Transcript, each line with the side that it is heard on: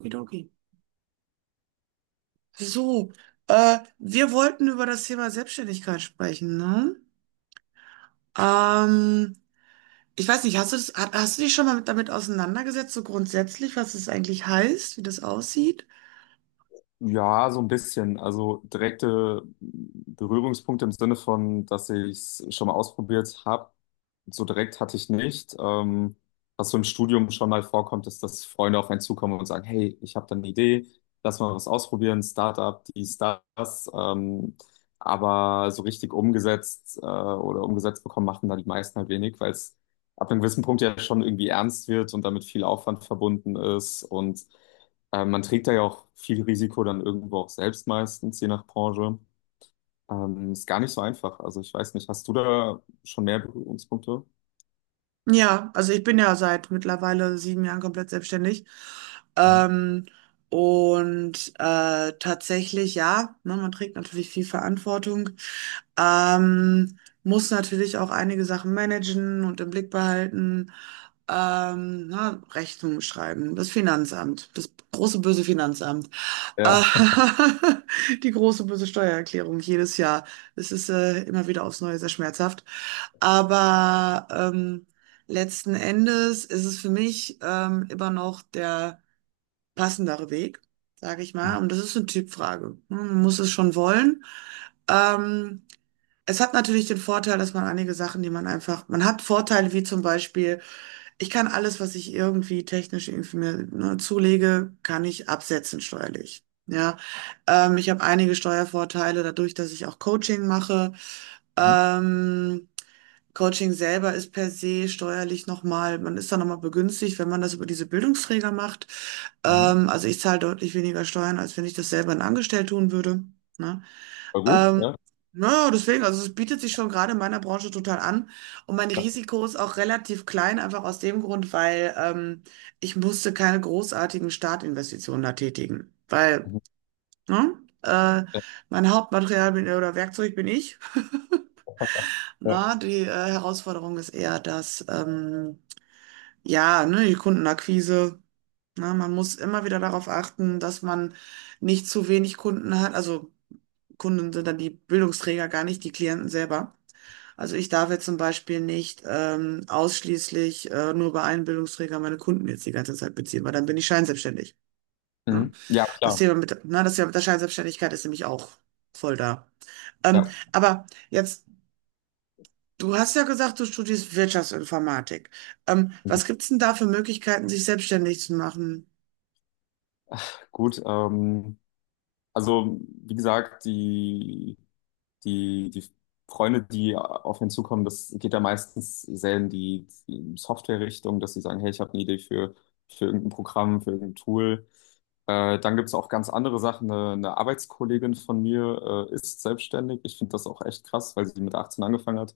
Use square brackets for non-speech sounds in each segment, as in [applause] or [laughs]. right: Okidoki. So, wir wollten über das Thema Selbstständigkeit sprechen, ne? Ähm, Ich weiß nicht, hast du das, hast du dich schon mal damit auseinandergesetzt, so grundsätzlich, was es eigentlich heißt, wie das aussieht?
left: Ja, so ein bisschen. Also direkte Berührungspunkte im Sinne von, dass ich es schon mal ausprobiert habe. So direkt hatte ich nicht. Was so im Studium schon mal vorkommt, ist, dass Freunde auf einen zukommen und sagen, hey, ich habe da eine Idee, lass mal was ausprobieren, Startup, dies, das. Aber so richtig umgesetzt oder umgesetzt bekommen, machen da die meisten halt wenig, weil es ab einem gewissen Punkt ja schon irgendwie ernst wird und damit viel Aufwand verbunden ist und man trägt da ja auch viel Risiko dann irgendwo auch selbst meistens, je nach Branche. Ist gar nicht so einfach. Also ich weiß nicht, hast du da schon mehr Berührungspunkte?
right: Ja, also ich bin ja seit mittlerweile 7 Jahren komplett selbstständig.
left: Mhm.
right: Ähm, und tatsächlich, ja, ne, man trägt natürlich viel Verantwortung, ähm, muss natürlich auch einige Sachen managen und im Blick behalten, na, Rechnungen schreiben, das Finanzamt, das große böse Finanzamt,
left: Ja.
right: äh, [laughs] die große böse Steuererklärung jedes Jahr. Es ist immer wieder aufs Neue sehr schmerzhaft. Aber letzten Endes ist es für mich immer noch der passendere Weg, sage ich
left: Mhm.
right: mal. Und das ist eine Typfrage. Ne? Man muss es schon wollen. Ähm, Es hat natürlich den Vorteil, dass man einige Sachen, die man einfach, man hat Vorteile wie zum Beispiel, ich kann alles, was ich irgendwie technisch irgendwie mir ne, zulege, kann ich absetzen steuerlich. Ja, ich habe einige Steuervorteile dadurch, dass ich auch Coaching mache.
left: Mhm.
right: Ähm, Coaching selber ist per se steuerlich nochmal, man ist da nochmal begünstigt, wenn man das über diese Bildungsträger macht.
left: Mhm.
right: Also ich zahle deutlich weniger Steuern, als wenn ich das selber in Angestellt tun würde. Ne?
left: War gut,
right: Ähm,
left: ja.
right: naja, deswegen, also es bietet sich schon gerade in meiner Branche total an. Und mein
left: Ja.
right: Risiko ist auch relativ klein, einfach aus dem Grund, weil ich musste keine großartigen Startinvestitionen da tätigen. Weil,
left: Mhm.
right: ne, äh,
left: Ja.
right: mein Hauptmaterial bin, oder Werkzeug bin ich. [laughs] Na,
left: Ja.
right: die Herausforderung ist eher dass ja, ne, die Kundenakquise, na, man muss immer wieder darauf achten, dass man nicht zu wenig Kunden hat. Also Kunden sind dann die Bildungsträger gar nicht, die Klienten selber. Also ich darf jetzt zum Beispiel nicht ausschließlich nur bei einem Bildungsträger meine Kunden jetzt die ganze Zeit beziehen, weil dann bin ich scheinselbstständig. Ne?
left: Mhm. Ja,
right: Das
left: klar.
right: Thema mit, ne, das Thema mit der Scheinselbstständigkeit ist nämlich auch voll da.
left: Ja.
right: Aber jetzt, du hast ja gesagt, du studierst Wirtschaftsinformatik.
left: Mhm.
right: Was gibt's denn da für Möglichkeiten, sich selbstständig zu machen?
left: Gut, also wie gesagt, die Freunde, die auf ihn zukommen, das geht ja meistens sehr in die Software-Richtung, dass sie sagen, hey, ich habe eine Idee für irgendein Programm, für irgendein Tool. Dann gibt's auch ganz andere Sachen. Eine Arbeitskollegin von mir ist selbstständig. Ich finde das auch echt krass, weil sie mit 18 angefangen hat.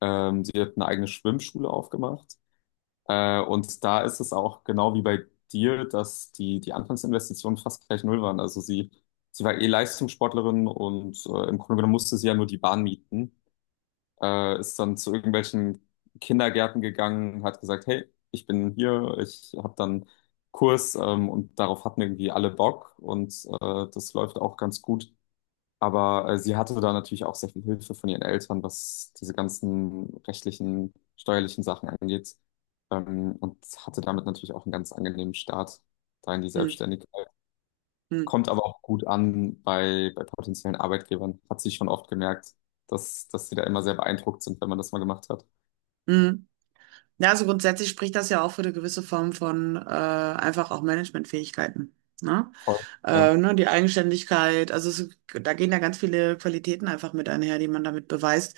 left: Sie hat eine eigene Schwimmschule aufgemacht. Und da ist es auch genau wie bei dir, dass die Anfangsinvestitionen fast gleich null waren. Also sie war eh Leistungssportlerin und im Grunde genommen musste sie ja nur die Bahn mieten. Ist dann zu irgendwelchen Kindergärten gegangen, hat gesagt, hey, ich bin hier, ich habe dann Kurs und darauf hatten irgendwie alle Bock und das läuft auch ganz gut. Aber sie hatte da natürlich auch sehr viel Hilfe von ihren Eltern, was diese ganzen rechtlichen, steuerlichen Sachen angeht. Und hatte damit natürlich auch einen ganz angenehmen Start da in die
right: Hm,
left: Selbstständigkeit.
right: hm,
left: Kommt aber auch gut an bei, bei potenziellen Arbeitgebern. Hat sie schon oft gemerkt, dass, dass sie da immer sehr beeindruckt sind, wenn man das mal gemacht hat.
right: hm. Ja, also grundsätzlich spricht das ja auch für eine gewisse Form von einfach auch Managementfähigkeiten. Ne?
left: Voll. Ja.
right: Ne, die Eigenständigkeit, also es, da gehen ja ganz viele Qualitäten einfach mit einher, die man damit beweist.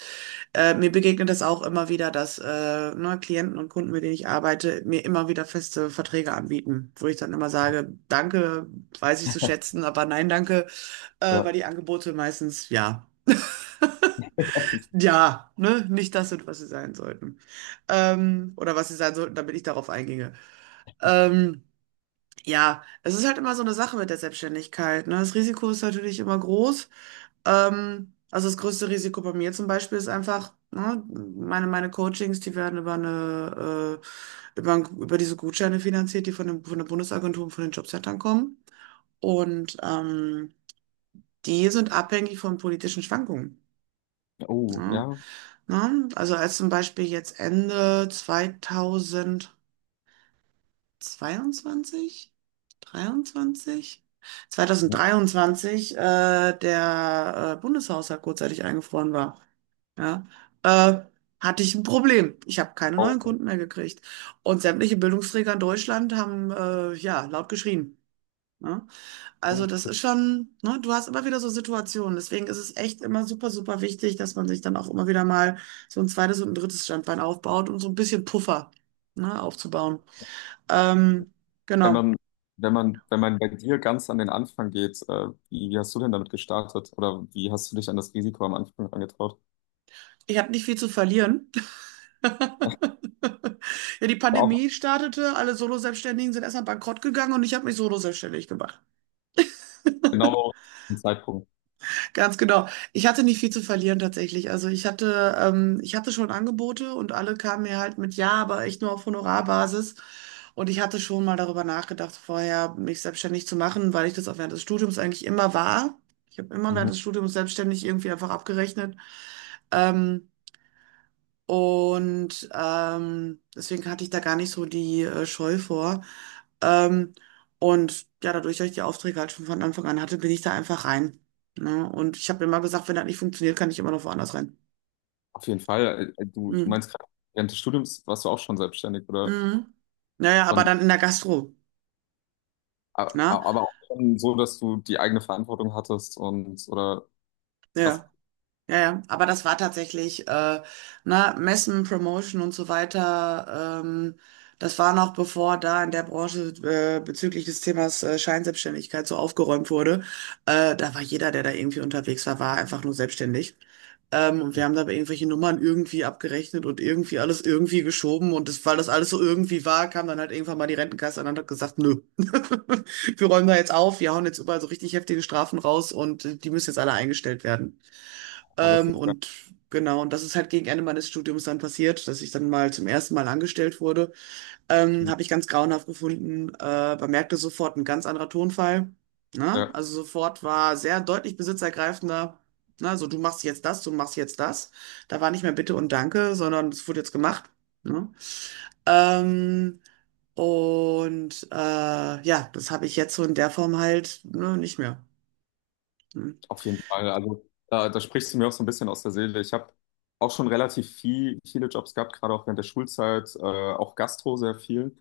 right: Mir begegnet das auch immer wieder, dass ne, Klienten und Kunden, mit denen ich arbeite, mir immer wieder feste Verträge anbieten, wo ich dann immer sage, danke, weiß ich zu schätzen, aber nein, danke, weil die
left: Ja.
right: Angebote meistens ja. Ja, ne, nicht das sind, was sie sein sollten. Oder was sie sein sollten, damit ich darauf einginge. Ähm, ja, es ist halt immer so eine Sache mit der Selbstständigkeit, ne? Das Risiko ist natürlich immer groß. Also das größte Risiko bei mir zum Beispiel ist einfach, ne, meine Coachings, die werden über über diese Gutscheine finanziert, die von dem, von der Bundesagentur und von den Jobcentern kommen. Und die sind abhängig von politischen Schwankungen.
left: Oh,
right: Ne?
left: ja.
right: Ne? Also als zum Beispiel jetzt Ende 2000 22, 23, 2023 der Bundeshaushalt kurzzeitig eingefroren war. Ja, äh, hatte ich ein Problem. Ich habe keine
left: Oh,
right: neuen Kunden mehr gekriegt. Und sämtliche Bildungsträger in Deutschland haben ja laut geschrien. Ne? Also
left: oh.
right: das ist schon, ne, du hast immer wieder so Situationen. Deswegen ist es echt immer super, super wichtig, dass man sich dann auch immer wieder mal so ein zweites und ein drittes Standbein aufbaut, um so ein bisschen Puffer, ne, aufzubauen. Ähm,
left: Wenn
right: genau.
left: man, wenn man bei dir ganz an den Anfang geht, wie, wie hast du denn damit gestartet? Oder wie hast du dich an das Risiko am Anfang angetraut?
right: Ich habe nicht viel zu verlieren. [laughs] Ja, die
left: Auch
right: Pandemie startete, alle Solo-Selbstständigen sind erstmal bankrott gegangen und ich habe mich solo-selbstständig gemacht. [laughs]
left: genau den Zeitpunkt.
right: Ganz genau. Ich hatte nicht viel zu verlieren tatsächlich. Also ich hatte schon Angebote und alle kamen mir halt mit Ja, aber echt nur auf Honorarbasis. Und ich hatte schon mal darüber nachgedacht, vorher mich selbstständig zu machen, weil ich das auch während des Studiums eigentlich immer war. Ich habe immer
left: Mhm.
right: während des Studiums selbstständig irgendwie einfach abgerechnet. Ähm, Und deswegen hatte ich da gar nicht so die Scheu vor. Ähm, und ja, dadurch, dass ich die Aufträge halt schon von Anfang an hatte, bin ich da einfach rein. Ne? Und ich habe immer gesagt, wenn das nicht funktioniert, kann ich immer noch woanders rein.
left: Auf jeden Fall. Du, du
right: Mhm.
left: meinst gerade, während des Studiums warst du auch schon selbstständig, oder?
right: Mhm. Naja, aber
left: Und,
right: dann in der Gastro.
left: a-
right: Ne?
left: aber auch schon so, dass du die eigene Verantwortung hattest und, oder krass,
right: Ja. Ja, ja, aber das war tatsächlich, na, Messen, Promotion und so weiter. Das war noch bevor da in der Branche bezüglich des Themas Scheinselbstständigkeit so aufgeräumt wurde. Da war jeder, der da irgendwie unterwegs war, war einfach nur selbstständig. Und wir haben da irgendwelche Nummern irgendwie abgerechnet und irgendwie alles irgendwie geschoben. Und das, weil das alles so irgendwie war, kam dann halt irgendwann mal die Rentenkasse an und hat gesagt, nö, [laughs] wir räumen da jetzt auf, wir hauen jetzt überall so richtig heftige Strafen raus und die müssen jetzt alle eingestellt werden.
left: man wusste es gar
right: Und genau, und das ist halt gegen Ende meines Studiums dann passiert, dass ich dann mal zum ersten Mal angestellt wurde.
left: nicht.
right: Habe ich ganz grauenhaft gefunden, man merkte sofort ein ganz anderer Tonfall. Ne?
left: äh,
right: Also sofort war sehr deutlich besitzergreifender. Ne? So, du machst jetzt das, du machst jetzt das. Da war nicht mehr Bitte und Danke, sondern es wurde jetzt gemacht. Ne? Ähm, und ja, das habe ich jetzt so in der Form halt ne, nicht mehr. Hm,
left: Auf jeden Fall. Also da, da sprichst du mir auch so ein bisschen aus der Seele. Ich habe auch schon relativ viel, viele Jobs gehabt, gerade auch während der Schulzeit, auch Gastro sehr viel.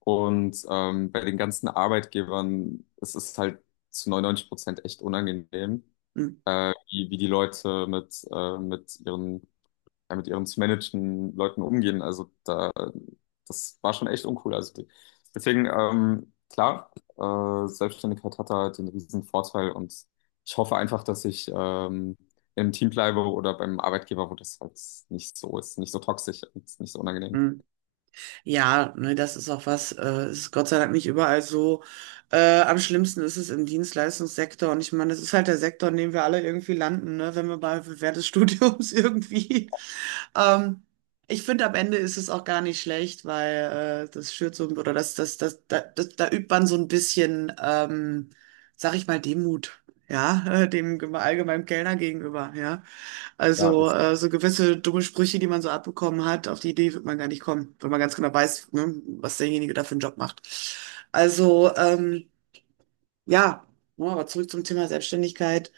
left: Und bei den ganzen Arbeitgebern, es ist halt zu 99% echt unangenehm,
right: hm,
left: wie, wie die Leute mit ihren ja, mit ihren zu managenden Leuten umgehen. Also da, das war schon echt uncool. Also die, deswegen, klar, Selbstständigkeit hat da den riesen Vorteil und ich hoffe einfach, dass ich im Team bleibe oder beim Arbeitgeber, wo das halt nicht so ist, nicht so toxisch und nicht so unangenehm.
right: hm. Ja, ne, das ist auch was, ist Gott sei Dank nicht überall so. Am schlimmsten ist es im Dienstleistungssektor. Und ich meine, das ist halt der Sektor, in dem wir alle irgendwie landen, ne, wenn wir bei während des Studiums [laughs] irgendwie. Ähm, Ich finde, am Ende ist es auch gar nicht schlecht, weil das schürt so, oder da übt man so ein bisschen, sag ich mal, Demut, ja, [laughs] dem allgemeinen Kellner gegenüber, ja.
left: Ja,
right: Also
left: das,
right: so gewisse dumme Sprüche, die man so abbekommen hat, auf die Idee wird man gar nicht kommen, wenn man ganz genau weiß, ne, was derjenige da für einen Job macht. Also ja, ja, aber zurück zum Thema Selbstständigkeit.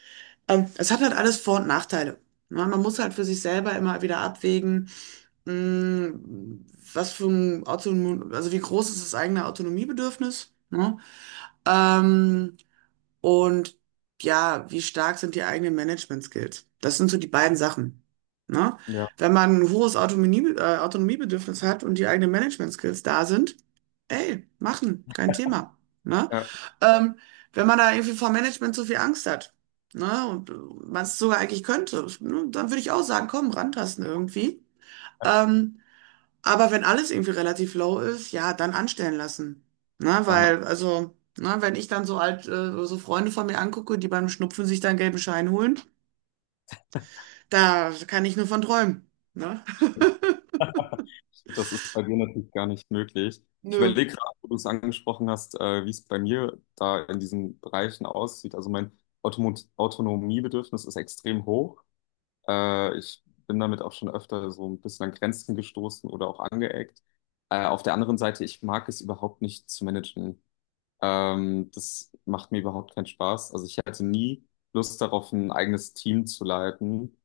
right: Es hat halt alles Vor- und Nachteile. Ne? Man muss halt für sich selber immer wieder abwägen, mh, was für ein Autonom, also wie groß ist das eigene Autonomiebedürfnis? Ne? Ähm, und ja, wie stark sind die eigenen Management-Skills? Das sind so die beiden Sachen. Ne?
left: ja,
right: Wenn man ein hohes Autonomie, Autonomiebedürfnis hat und die eigenen Management-Skills da sind, ey, machen, kein Thema. Ne?
left: ja,
right: Ähm, Wenn man da irgendwie vor Management so viel Angst hat, ne, und man es sogar eigentlich könnte, ne, dann würde ich auch sagen, komm, rantasten irgendwie. Ähm, aber wenn alles irgendwie relativ low ist, ja, dann anstellen lassen. Na,
left: dann auch.
right: weil, also, na, wenn ich dann so alt, so Freunde von mir angucke, die beim Schnupfen sich dann gelben Schein holen, da kann ich nur von träumen. Ne? [laughs]
left: Das ist bei dir natürlich gar nicht möglich. Ich
right: Nö.
left: überlege gerade, wo du es angesprochen hast, wie es bei mir da in diesen Bereichen aussieht. Also mein Automo Autonomiebedürfnis ist extrem hoch. Ich bin damit auch schon öfter so ein bisschen an Grenzen gestoßen oder auch angeeckt. Auf der anderen Seite, ich mag es überhaupt nicht zu managen. Das macht mir überhaupt keinen Spaß. Also ich hätte nie Lust darauf, ein eigenes Team zu leiten.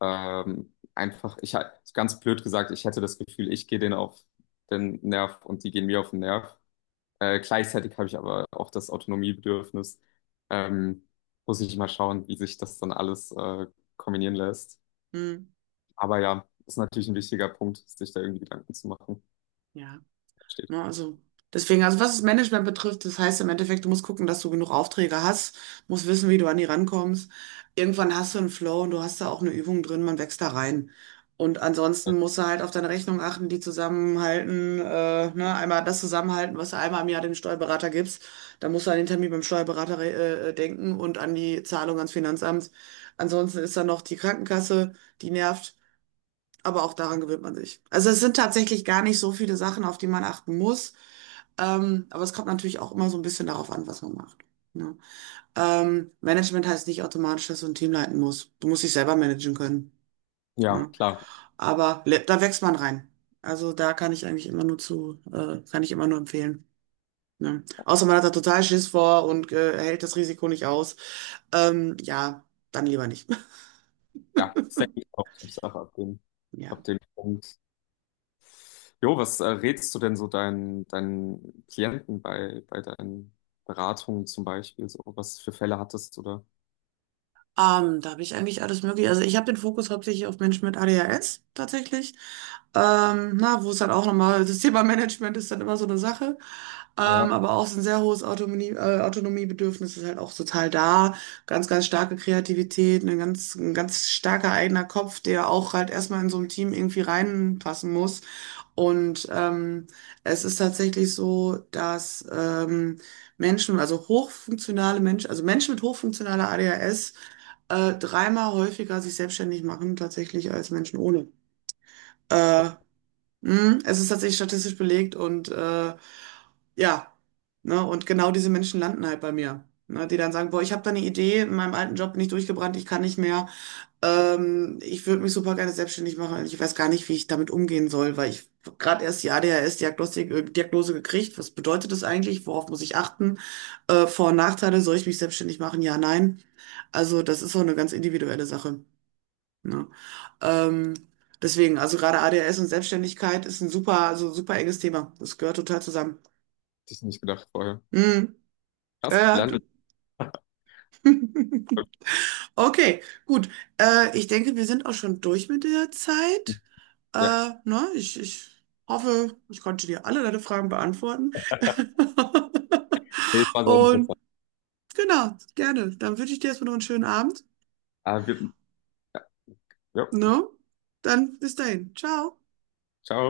left: Einfach, ganz blöd gesagt, ich hätte das Gefühl, ich gehe denen auf den Nerv und die gehen mir auf den Nerv. Gleichzeitig habe ich aber auch das Autonomiebedürfnis. Ähm, Muss ich mal schauen, wie sich das dann alles kombinieren lässt.
right: Hm.
left: Aber ja, ist natürlich ein wichtiger Punkt, sich da irgendwie Gedanken zu machen.
right: Ja.
left: Steht.
right: Ne? Also deswegen, also was das Management betrifft, das heißt im Endeffekt, du musst gucken, dass du genug Aufträge hast, musst wissen, wie du an die rankommst. Irgendwann hast du einen Flow und du hast da auch eine Übung drin, man wächst da rein. Und ansonsten musst du halt auf deine Rechnung achten, die zusammenhalten, ne, einmal das zusammenhalten, was du einmal im Jahr dem Steuerberater gibst. Dann musst du an den Termin beim Steuerberater denken und an die Zahlung ans Finanzamt. Ansonsten ist da noch die Krankenkasse, die nervt. Aber auch daran gewöhnt man sich. Also es sind tatsächlich gar nicht so viele Sachen, auf die man achten muss. Aber es kommt natürlich auch immer so ein bisschen darauf an, was man macht. Ne? Management heißt nicht automatisch, dass du ein Team leiten musst. Du musst dich selber managen können.
left: Ja,
right: Ne?
left: klar.
right: Aber da wächst man rein. Also da kann ich eigentlich immer nur zu, kann ich immer nur empfehlen. Ne? Außer man hat da total Schiss vor und hält das Risiko nicht aus. Ja, dann lieber nicht.
left: Ja,
right: [laughs]
left: ist eigentlich auch Typsache
right: Ja.
left: ab dem Punkt. Jo, was rätst du denn so deinen, deinen Klienten bei, bei deinen Beratungen zum Beispiel? So, was für Fälle hattest du da?
right: Da habe ich eigentlich alles mögliche. Also ich habe den Fokus hauptsächlich auf Menschen mit ADHS tatsächlich. Na, wo es dann auch nochmal, das Thema Management ist dann immer so eine Sache.
left: Ja, hätte
right: Aber auch so ein sehr hohes Autonomie, Autonomiebedürfnis ist halt auch total da. Ganz, ganz starke Kreativität, ein ganz starker eigener Kopf, der auch halt erstmal in so einem Team irgendwie reinpassen muss. Und es ist tatsächlich so, dass Menschen, also hochfunktionale Menschen, also Menschen mit hochfunktionaler ADHS, dreimal häufiger sich selbstständig machen tatsächlich als Menschen ohne. Äh, Es ist tatsächlich statistisch belegt und ja, ne, und genau diese Menschen landen halt bei mir. Ne, die dann sagen, boah, ich habe da eine Idee, in meinem alten Job bin ich durchgebrannt, ich kann nicht mehr. Ich würde mich super gerne selbstständig machen. Ich weiß gar nicht, wie ich damit umgehen soll, weil ich gerade erst die ADHS-Diagnostik, Diagnose gekriegt. Was bedeutet das eigentlich? Worauf muss ich achten? Vor- und Nachteile, soll ich mich selbstständig machen? Ja, nein. Also das ist so eine ganz individuelle Sache. Ne? Ähm, Deswegen, also gerade ADHS und Selbstständigkeit ist ein super, also super enges Thema. Das gehört total zusammen.
left: ich nicht gedacht vorher.
right: Hm,
left: Krass,
right: ja,
left: lerne. Ich.
right: ja. [laughs] Okay, gut. Ich denke, wir sind auch schon durch mit der Zeit.
left: Ja,
right: Äh, ne? Ich hoffe, ich konnte dir alle deine Fragen beantworten. [laughs]
left: nee, es war sehr
right: Und
left: interessant.
right: genau, gerne. Dann wünsche ich dir erstmal noch einen schönen Abend.
left: Ah, wir, ja, jo,
right: Ne? Dann bis dahin. Ciao.
left: ciao.